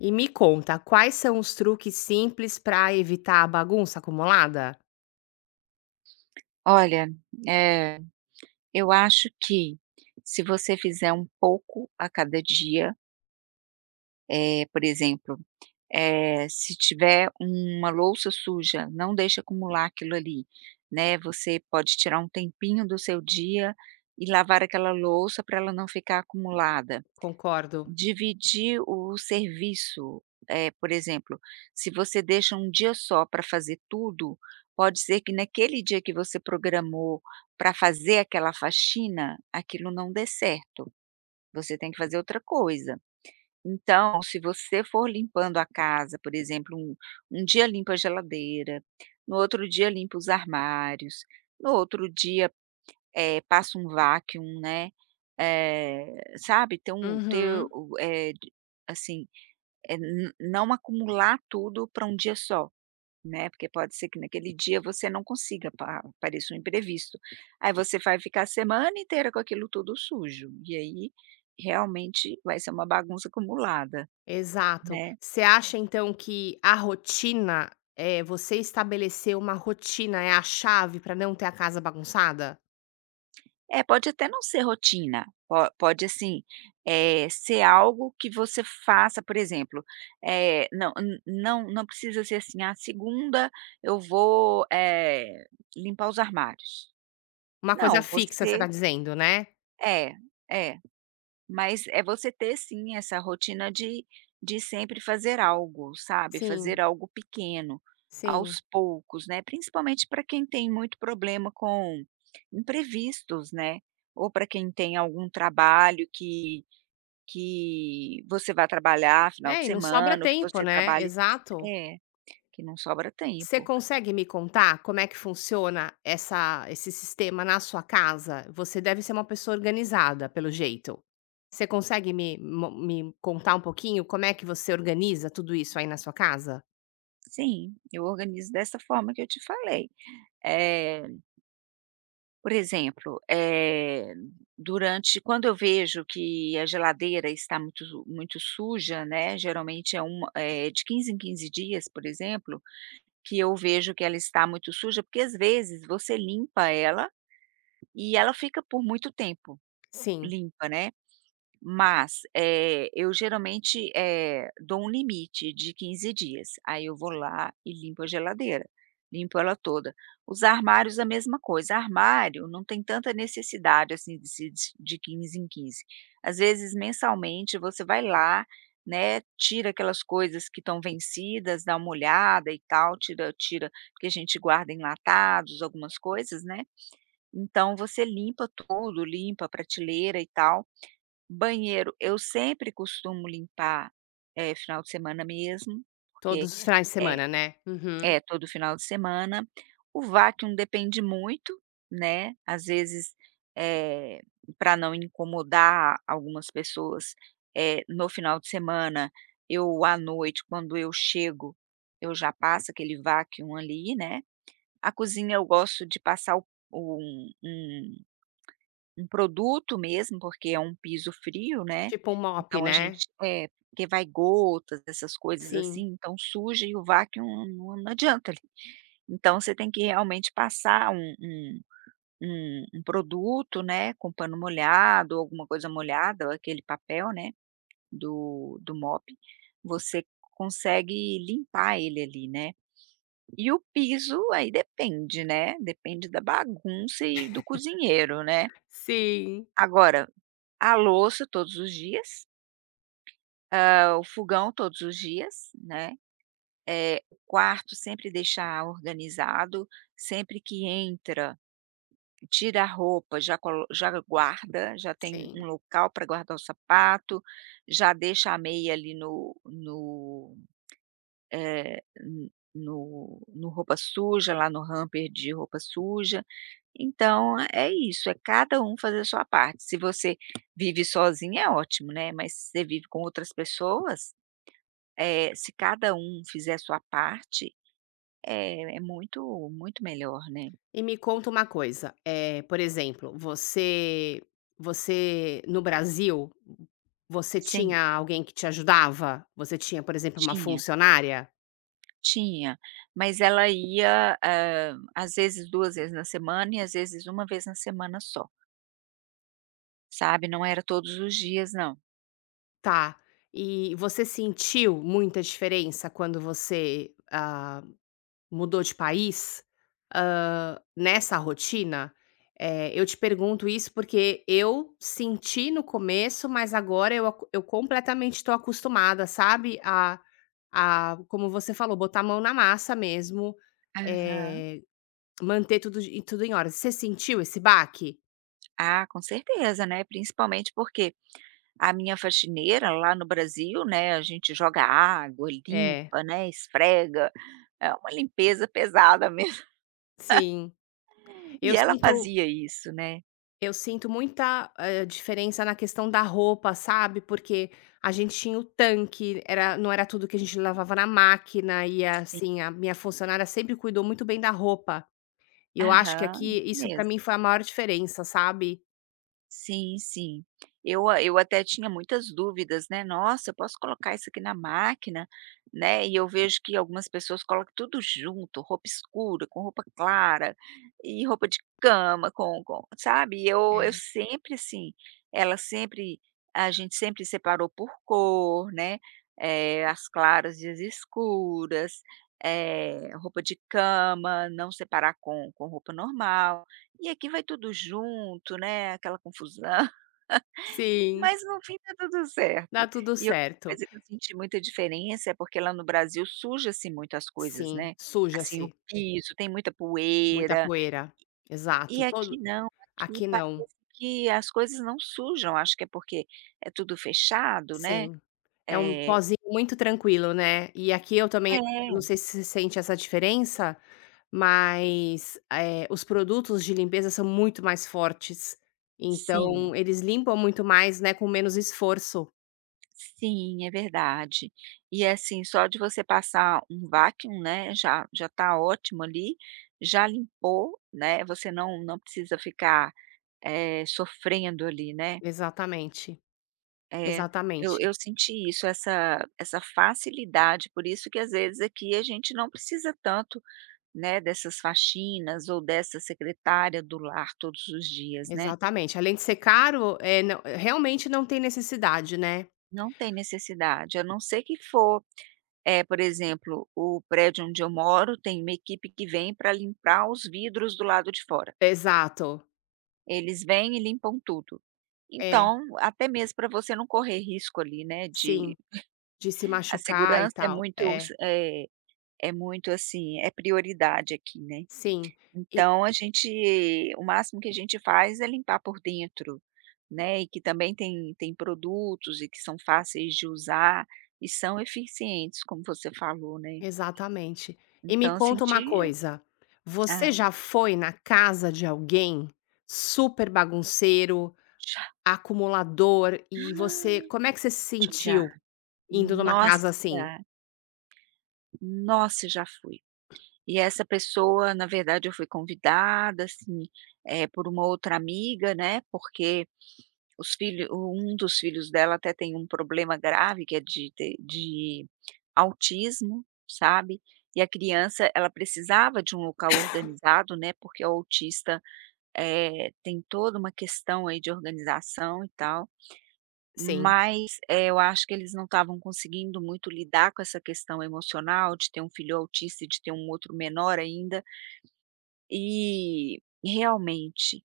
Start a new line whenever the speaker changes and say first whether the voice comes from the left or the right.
left: E me conta, quais são os truques simples para evitar a bagunça acumulada?
right: Olha, eh, eu acho que se você fizer um pouco a cada dia, por exemplo, se tiver uma louça suja, não deixa acumular aquilo ali, né, você pode tirar um tempinho do seu dia e lavar aquela louça para ela não ficar acumulada.
left: Concordo.
right: Dividir o serviço, por exemplo, se você deixa um dia só para fazer tudo, pode ser que naquele dia que você programou para fazer aquela faxina, aquilo não dê certo, você tem que fazer outra coisa. Então, se você for limpando a casa, por exemplo, um dia limpa a geladeira, no outro dia limpa os armários, no outro dia passa um vacuum, né, eh, sabe, ter um ter
left: Uhum.
right: o eh, de assim, n não acumular tudo para um dia só, né, porque pode ser que naquele dia você não consiga, apareça um imprevisto. Aí você vai ficar a semana inteira com aquilo tudo sujo, e aí realmente vai ser uma bagunça acumulada,
left: Exato.
right: né.
left: Você acha então que a rotina, é você estabelecer uma rotina é a chave para não ter a casa bagunçada?
right: É, pode até não ser rotina, po pode assim, ser algo que você faça, por exemplo, não precisa ser assim: "Ah, segunda eu vou, limpar os armários".
left: Uma coisa
right: Não,
left: fixa, você está
right: você
left: dizendo, né?
right: é, é. Mas é você ter sim essa rotina de sempre fazer algo, sabe,
left: Sim,
right: fazer algo pequeno,
left: sim.
right: aos poucos, né, principalmente para quem tem muito problema com imprevistos, né, ou para quem tem algum trabalho que você vai trabalhar final de
left: É, e não sobra
right: semana ou que
left: tempo,
right: você
left: né?
right: trabalhe
left: Exato.
right: é, que não sobra
left: Você
right: tempo.
left: consegue me contar como é que funciona essa esse sistema na sua casa? Você deve ser uma pessoa organizada, pelo jeito. Você consegue me contar um pouquinho como é que você organiza tudo isso aí na sua casa?
right: Sim, eu organizo dessa forma que eu te falei. Eh Por exemplo, durante quando eu vejo que a geladeira está muito muito suja, né, geralmente é uma de 15 em 15 dias, por exemplo, que eu vejo que ela está muito suja, porque às vezes você limpa ela e ela fica por muito tempo
left: Sim,
right: limpa, né. Mas, eu geralmente, dou um limite de 15 dias, aí eu vou lá e limpo a geladeira, limpo ela toda. Os armários a mesma coisa, armário não tem tanta necessidade, assim, de se des de 15 em 15. Às vezes mensalmente você vai lá, né, tira aquelas coisas que estão vencidas, dá uma olhada e tal, tira tira porque a gente guarda enlatados, algumas coisas, né, então você limpa tudo, limpa a prateleira e tal. Banheiro, eu sempre costumo limpar, final de semana mesmo,
left: todos
right: porque
left: os finais de
right: é
left: semana, né? Uhum.
right: é todo final de semana. O vacuum depende muito, né, às vezes, eh, pra não incomodar algumas pessoas, no final de semana, eu à noite, quando eu chego, eu já passo aquele vacuum ali, né. A cozinha eu gosto de passar o um um um produto mesmo, porque é um piso frio, né,
left: Tipo um mop,
right: então a
left: né?
right: gente é, porque vai gotas, essas coisas assim,
left: Sim.
right: então suja e o vacuum não adianta ali. Então você tem que realmente passar um produto, né, com pano molhado, alguma coisa molhada, ou aquele papel, né, do mop, você consegue limpar ele ali, né. E o piso aí depende, né, depende da bagunça e do cozinheiro, né.
left: Sim.
right: Agora a louça todos os dias, o fogão todos os dias, né, o quarto sempre deixar organizado, sempre que entra, tira a roupa, já colo já guarda, já tem um
left: Sim.
right: local para guardar o sapato, já deixa a meia ali no roupa suja, lá no hamper de roupa suja. Então é isso, é cada um fazer a sua parte. Se você vive sozinho é ótimo, né, mas se você vive com outras pessoas, se cada um fizer a sua parte, é muito muito melhor, né.
left: E me conta uma coisa, por exemplo, você no Brasil, você
right: Sim,
left: tinha alguém que te ajudava? Você tinha, por exemplo, uma
right: tinha,
left: funcionária?
right: tinha, mas ela ia, às vezes 2 vezes na semana e às vezes uma vez na semana só, sabe, não era todos os dias não.
left: Tá. E você sentiu muita diferença quando você, ah. Mudou de país? Nessa rotina? Eu te pergunto isso porque eu senti no começo, mas agora eu completamente tô acostumada, sabe, a como você falou, botar a mão na massa mesmo,
right: Aham.
left: eh, manter tudo em ordem. Você sentiu esse baque?
right: Ah, com certeza, né, principalmente porque a minha faxineira lá no Brasil, né, a gente joga água,
left: É,
right: limpa, né, esfrega, é uma limpeza pesada mesmo.
left: sim. Eu
right: E ela
left: sinto
right: fazia isso, né.
left: Eu sinto muita, diferença na questão da roupa, sabe, porque a gente tinha o tanque, era não era tudo que a gente lavava na máquina e,
right: Sim.
left: assim, a minha funcionária sempre cuidou muito bem da roupa. E eu acho que
right: Aham, isso
left: aqui isso pra
right: mesmo.
left: mim foi a maior diferença, sabe.
right: Sim, sim. Eu até tinha muitas dúvidas, né, "Nossa, eu posso colocar isso aqui na máquina?", né, e eu vejo que algumas pessoas colocam tudo junto, roupa escura com roupa clara, e roupa de cama com sabe, e eu
left: É.
right: sempre assim, ela sempre a gente sempre separou por cor, né, as claras e as escuras, roupa de cama, não separar com roupa normal. E aqui vai tudo junto, né, aquela confusão,
left: Sim,
right: mas no fim tá tudo
left: dá
right: certo.
left: tudo
right: E outra
left: certo.
right: coisa que eu senti muita diferença é porque lá no Brasil suja-se muito as coisas,
left: Sim,
right: né, assim, o
left: suja-se,
right: piso, tem muita
left: muita
right: poeira,
left: poeira.
right: e
left: Exato,
right: aqui
left: todo
right: não, aqui
left: aqui não.
right: parece que as coisas não sujam, acho que é porque é tudo fechado, né.
left: Sim, é um
right: É,
left: pozinho muito tranquilo, né. E aqui eu também eu não
right: é,
left: sei se você sente essa diferença, mas, os produtos de limpeza são muito mais fortes,
right: sim.
left: então eles limpam muito mais, né, com menos esforço.
right: Sim, é verdade. E assim, só de você passar um vacuum, né, já tá ótimo ali, já limpou, né, você não precisa ficar, sofrendo ali, né.
left: Exatamente,
right: Eh, eu
left: exatamente,
right: eu senti isso, essa facilidade, por isso que às vezes aqui a gente não precisa tanto, né, dessas faxinas ou dessa secretária do lar todos os dias, né.
left: exatamente. Além de ser caro, não realmente não tem necessidade, né.
right: Não tem necessidade, a não ser que for é por exemplo, o prédio onde eu moro tem uma equipe que vem para limpar os vidros do lado de fora.
left: Exato.
right: Eles vêm e limpam tudo.
left: É,
right: Então, até mesmo para você não correr risco ali, né,
left: sim,
right: de
left: de se
right: a
left: machucar e
right: segurança é
left: tal.
right: muito
left: É,
right: é muito, assim, é prioridade aqui, né.
left: sim.
right: Então a gente o máximo que a gente faz é limpar por dentro, né, e que também tem produtos e que são fáceis de usar e são eficientes, como você falou, né.
left: Exatamente. E me
right: Então eu
left: conta uma
right: senti
left: coisa,
right: ah,
left: você já foi na casa de alguém super bagunceiro,
right: já,
left: acumulador e você como é que você se
right: já.
left: sentiu indo numa casa assim?
right: Nossa, nossa, já fui. E essa pessoa, na verdade, eu fui convidada, assim, por uma outra amiga, né, porque os filhos, um dos filhos dela até tem um problema grave que é de ter de autismo, sabe, e a criança ela precisava de um local organizado, né, porque o autista, tem toda uma questão aí de organização e tal.
left: Sim,
right: Mas, eu acho que eles não estavam conseguindo muito lidar com essa questão emocional de ter um filho autista e de ter um outro menor ainda, e realmente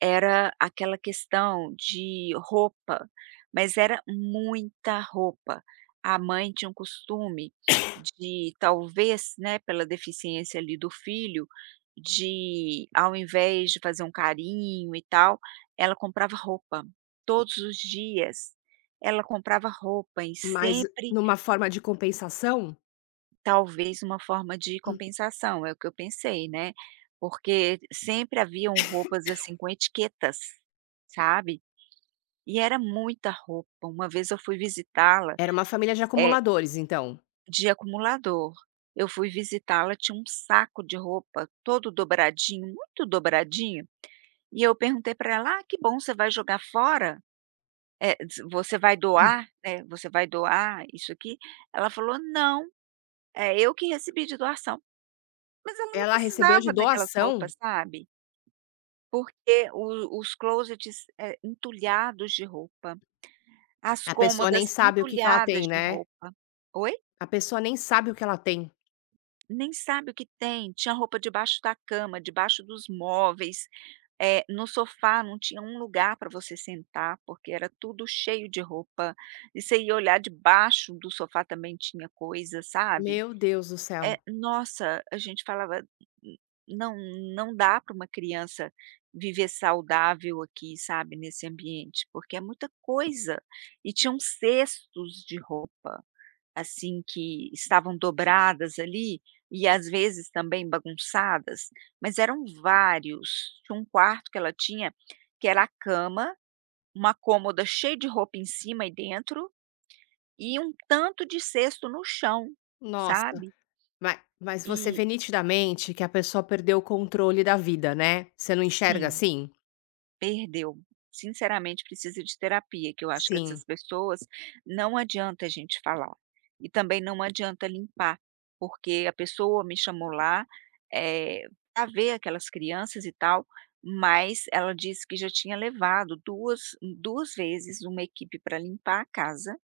right: era aquela questão de roupa, mas era muita roupa. A mãe tinha um costume de talvez, né, pela deficiência ali do filho, de ao invés de fazer um carinho e tal, ela comprava roupa, todos os dias ela comprava roupa e
left: mas
right: sempre
left: numa forma de compensação,
right: talvez uma forma de compensação, é o que eu pensei, né, porque sempre haviam roupas, assim, com etiquetas, sabe. E era muita roupa. Uma vez eu fui visitá-la,
left: era uma família de
right: eh,
left: acumuladores então,
right: de acumulador. Eu fui visitá-la, tinha um saco de roupa todo dobradinho, muito dobradinho, e eu perguntei para ela: "Ah, que bom, você vai jogar fora? Eh, des você vai doar, né, você vai doar isso aqui?" Ela falou: "Não, é eu que recebi de doação". Mas ela não
left: ela recebeu de
right: precisava daquelas
left: doação,
right: roupas, sabe, porque o os closets, entulhados de roupa, as
left: a pessoa
right: cômodas
left: nem sabe o que ela
right: entulhadas
left: tem,
right: de
left: né,
right: roupa. Oi?
left: a pessoa nem sabe o que ela tem.
right: Nem sabe o que tem, tinha roupa debaixo da cama, debaixo dos móveis, no sofá não tinha um lugar para você sentar, porque era tudo cheio de roupa, e você ia olhar debaixo do sofá também tinha coisa, sabe.
left: Meu Deus do céu,
right: É, nossa, a gente falava: "N- Não, não dá para uma criança viver saudável aqui, sabe, nesse ambiente, porque é muita coisa". E tinham cestos de roupa. Assim, que estavam dobradas ali, e às vezes também bagunçadas, mas eram vários. Tinha um quarto que ela tinha, que era a cama, uma cômoda cheia de roupa em cima e dentro, e um tanto de cesto no chão,
left: nossa.
right: sabe.
left: Ma mas você
right: E
left: vê nitidamente que a pessoa perdeu o controle da vida, né, você não enxerga
right: sim.
left: assim?
right: Perdeu. Sinceramente, precisa de terapia, que eu acho que
left: Sim,
right: essas pessoas não adianta a gente falar. E também não adianta limpar, porque a pessoa me chamou lá, eh, ver aquelas crianças e tal, mas ela disse que já tinha levado duas vezes uma equipe para limpar a casa,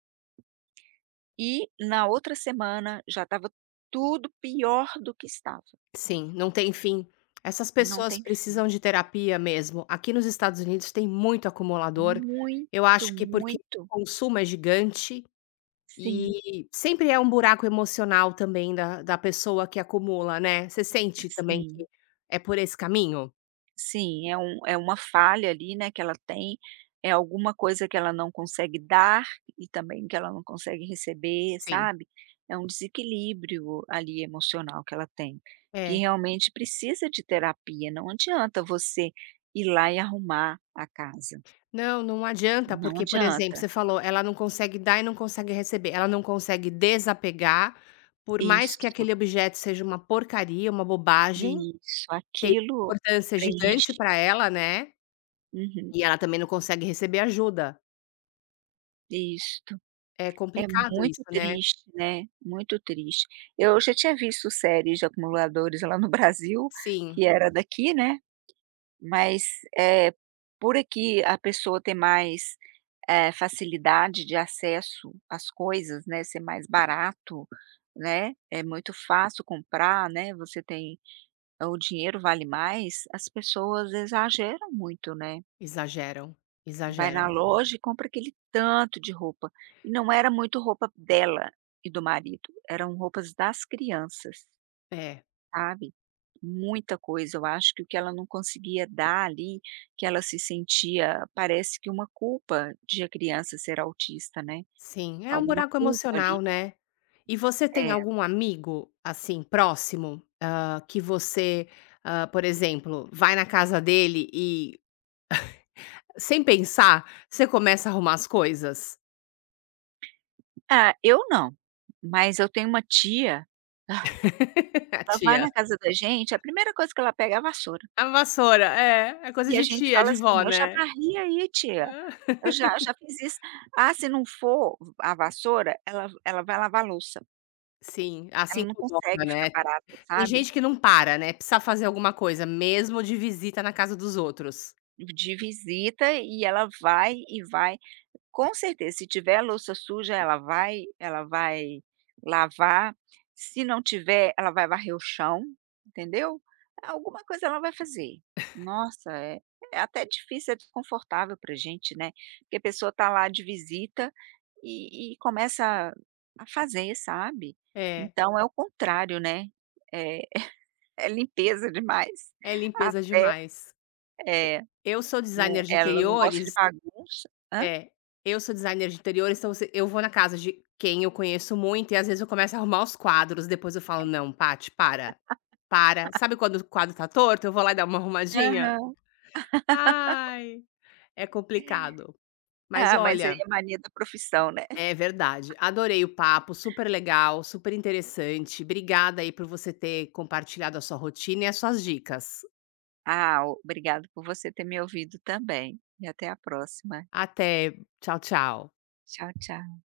right: e na outra semana já estava tudo pior do que estava.
left: sim, não tem fim. Essas
right: Não
left: pessoas
right: tem fim.
left: precisam de terapia mesmo. Aqui nos Estados Unidos tem muito acumulador, eu
right: Muito,
left: acho que porque
right: muito.
left: o consumo é gigante
right: Sim,
left: e sempre é um buraco emocional também da pessoa que acumula, né. Você sente também que
right: sim.
left: é por esse caminho?
right: Sim, é uma falha ali, né, que ela tem, é alguma coisa que ela não consegue dar e também que ela não consegue receber,
left: Sim.
right: sabe. É um desequilíbrio ali emocional que ela tem, que
left: É.
right: realmente precisa de terapia, não adianta você ir lá e arrumar a casa,
left: Não, não adianta,
right: não
left: porque, por exemplo,
right: adianta.
left: você falou, ela não consegue dar e não consegue receber, ela não consegue desapegar, por mais que
right: Isso,
left: aquele objeto seja uma porcaria, uma bobagem,
right: isso,
left: tem
right: aquilo
left: uma importância gigante
right: preenche.
left: para ela, né,
right: Uhum,
left: e ela também não consegue receber ajuda.
right: isto.
left: É
right: É
left: complicado
right: muito
left: isso, né.
right: triste, né, muito triste. Eu já tinha visto séries de acumuladores lá no Brasil,
left: Sim,
right: que era daqui, né, mas, eh, por aqui a pessoa ter mais, facilidade de acesso às coisas, né, ser mais barato, né, é muito fácil comprar, né, você tem o dinheiro vale mais, as pessoas exageram muito, né.
left: exageram,
right: Vai na
left: exageram.
right: loja e compra aquele tanto de roupa. E não era muito roupa dela e do marido, eram roupas das crianças,
left: É.
right: sabe. Muita coisa, eu acho que o que ela não conseguia dar ali, que ela se sentia parece que uma culpa de a criança ser autista, né,
left: Sim, é um
right: alguma
left: buraco
right: culpa
left: emocional,
right: ali.
left: né. E você tem
right: É.
left: algum amigo, assim, próximo, que você, por exemplo, vai na casa dele e, sem pensar, você começa a arrumar as coisas?
right: Ah, eu não, mas eu tenho uma tia,
left: A
right: ela vai
left: tia.
right: na casa da gente, a primeira coisa que ela pega é a vassoura.
left: A vassoura, é, é coisa
right: E a
left: de
right: gente
left: tia,
right: fala
left: de
right: assim:
left: vó,
right: "Eu já
left: né.
right: varri aí tia,
left: Ah.
right: eu já fiz isso". Ah, se não for a vassoura, ela vai lavar a louça,
left: Sim, assim
right: ela não
left: incomoda,
right: consegue ficar
left: né.
right: parada,
left: Tem
right: sabe.
left: gente que não para, né, precisa fazer alguma coisa, mesmo de visita na casa dos outros.
right: De visita e ela vai e vai com certeza, se tiver louça suja, ela vai lavar, se não tiver, ela vai varrer o chão, entendeu? Alguma coisa ela vai fazer. Nossa, é até difícil, é desconfortável pra gente, né, porque a pessoa tá lá de visita e começa a fazer, sabe.
left: É,
right: Então é o contrário, né, é é limpeza demais.
left: é limpeza
right: Até
left: demais.
right: é,
left: Eu sou
right: não
left: designer de
right: ela não gosta de
left: interiores
right: bagunça hã?
left: É, eu sou designer de interiores, então se eu vou na casa de quem eu conheço muito e às vezes eu começo a arrumar os quadros, depois eu falo: "Não, Paty, para, para". Sabe quando o quadro tá torto, eu vou lá e dar uma arrumadinha?
right: Aham.
left: Ai, é complicado. Mas
right: Ah, mas aí
left: olha,
right: é mania da profissão, né.
left: é verdade, adorei o papo, super legal, super interessante. Obrigada aí por você ter compartilhado a sua rotina e as suas dicas.
right: Ah, obrigado por você ter me ouvido também. E até a próxima.
left: Até. Tchau, tchau.
right: Tchau, tchau.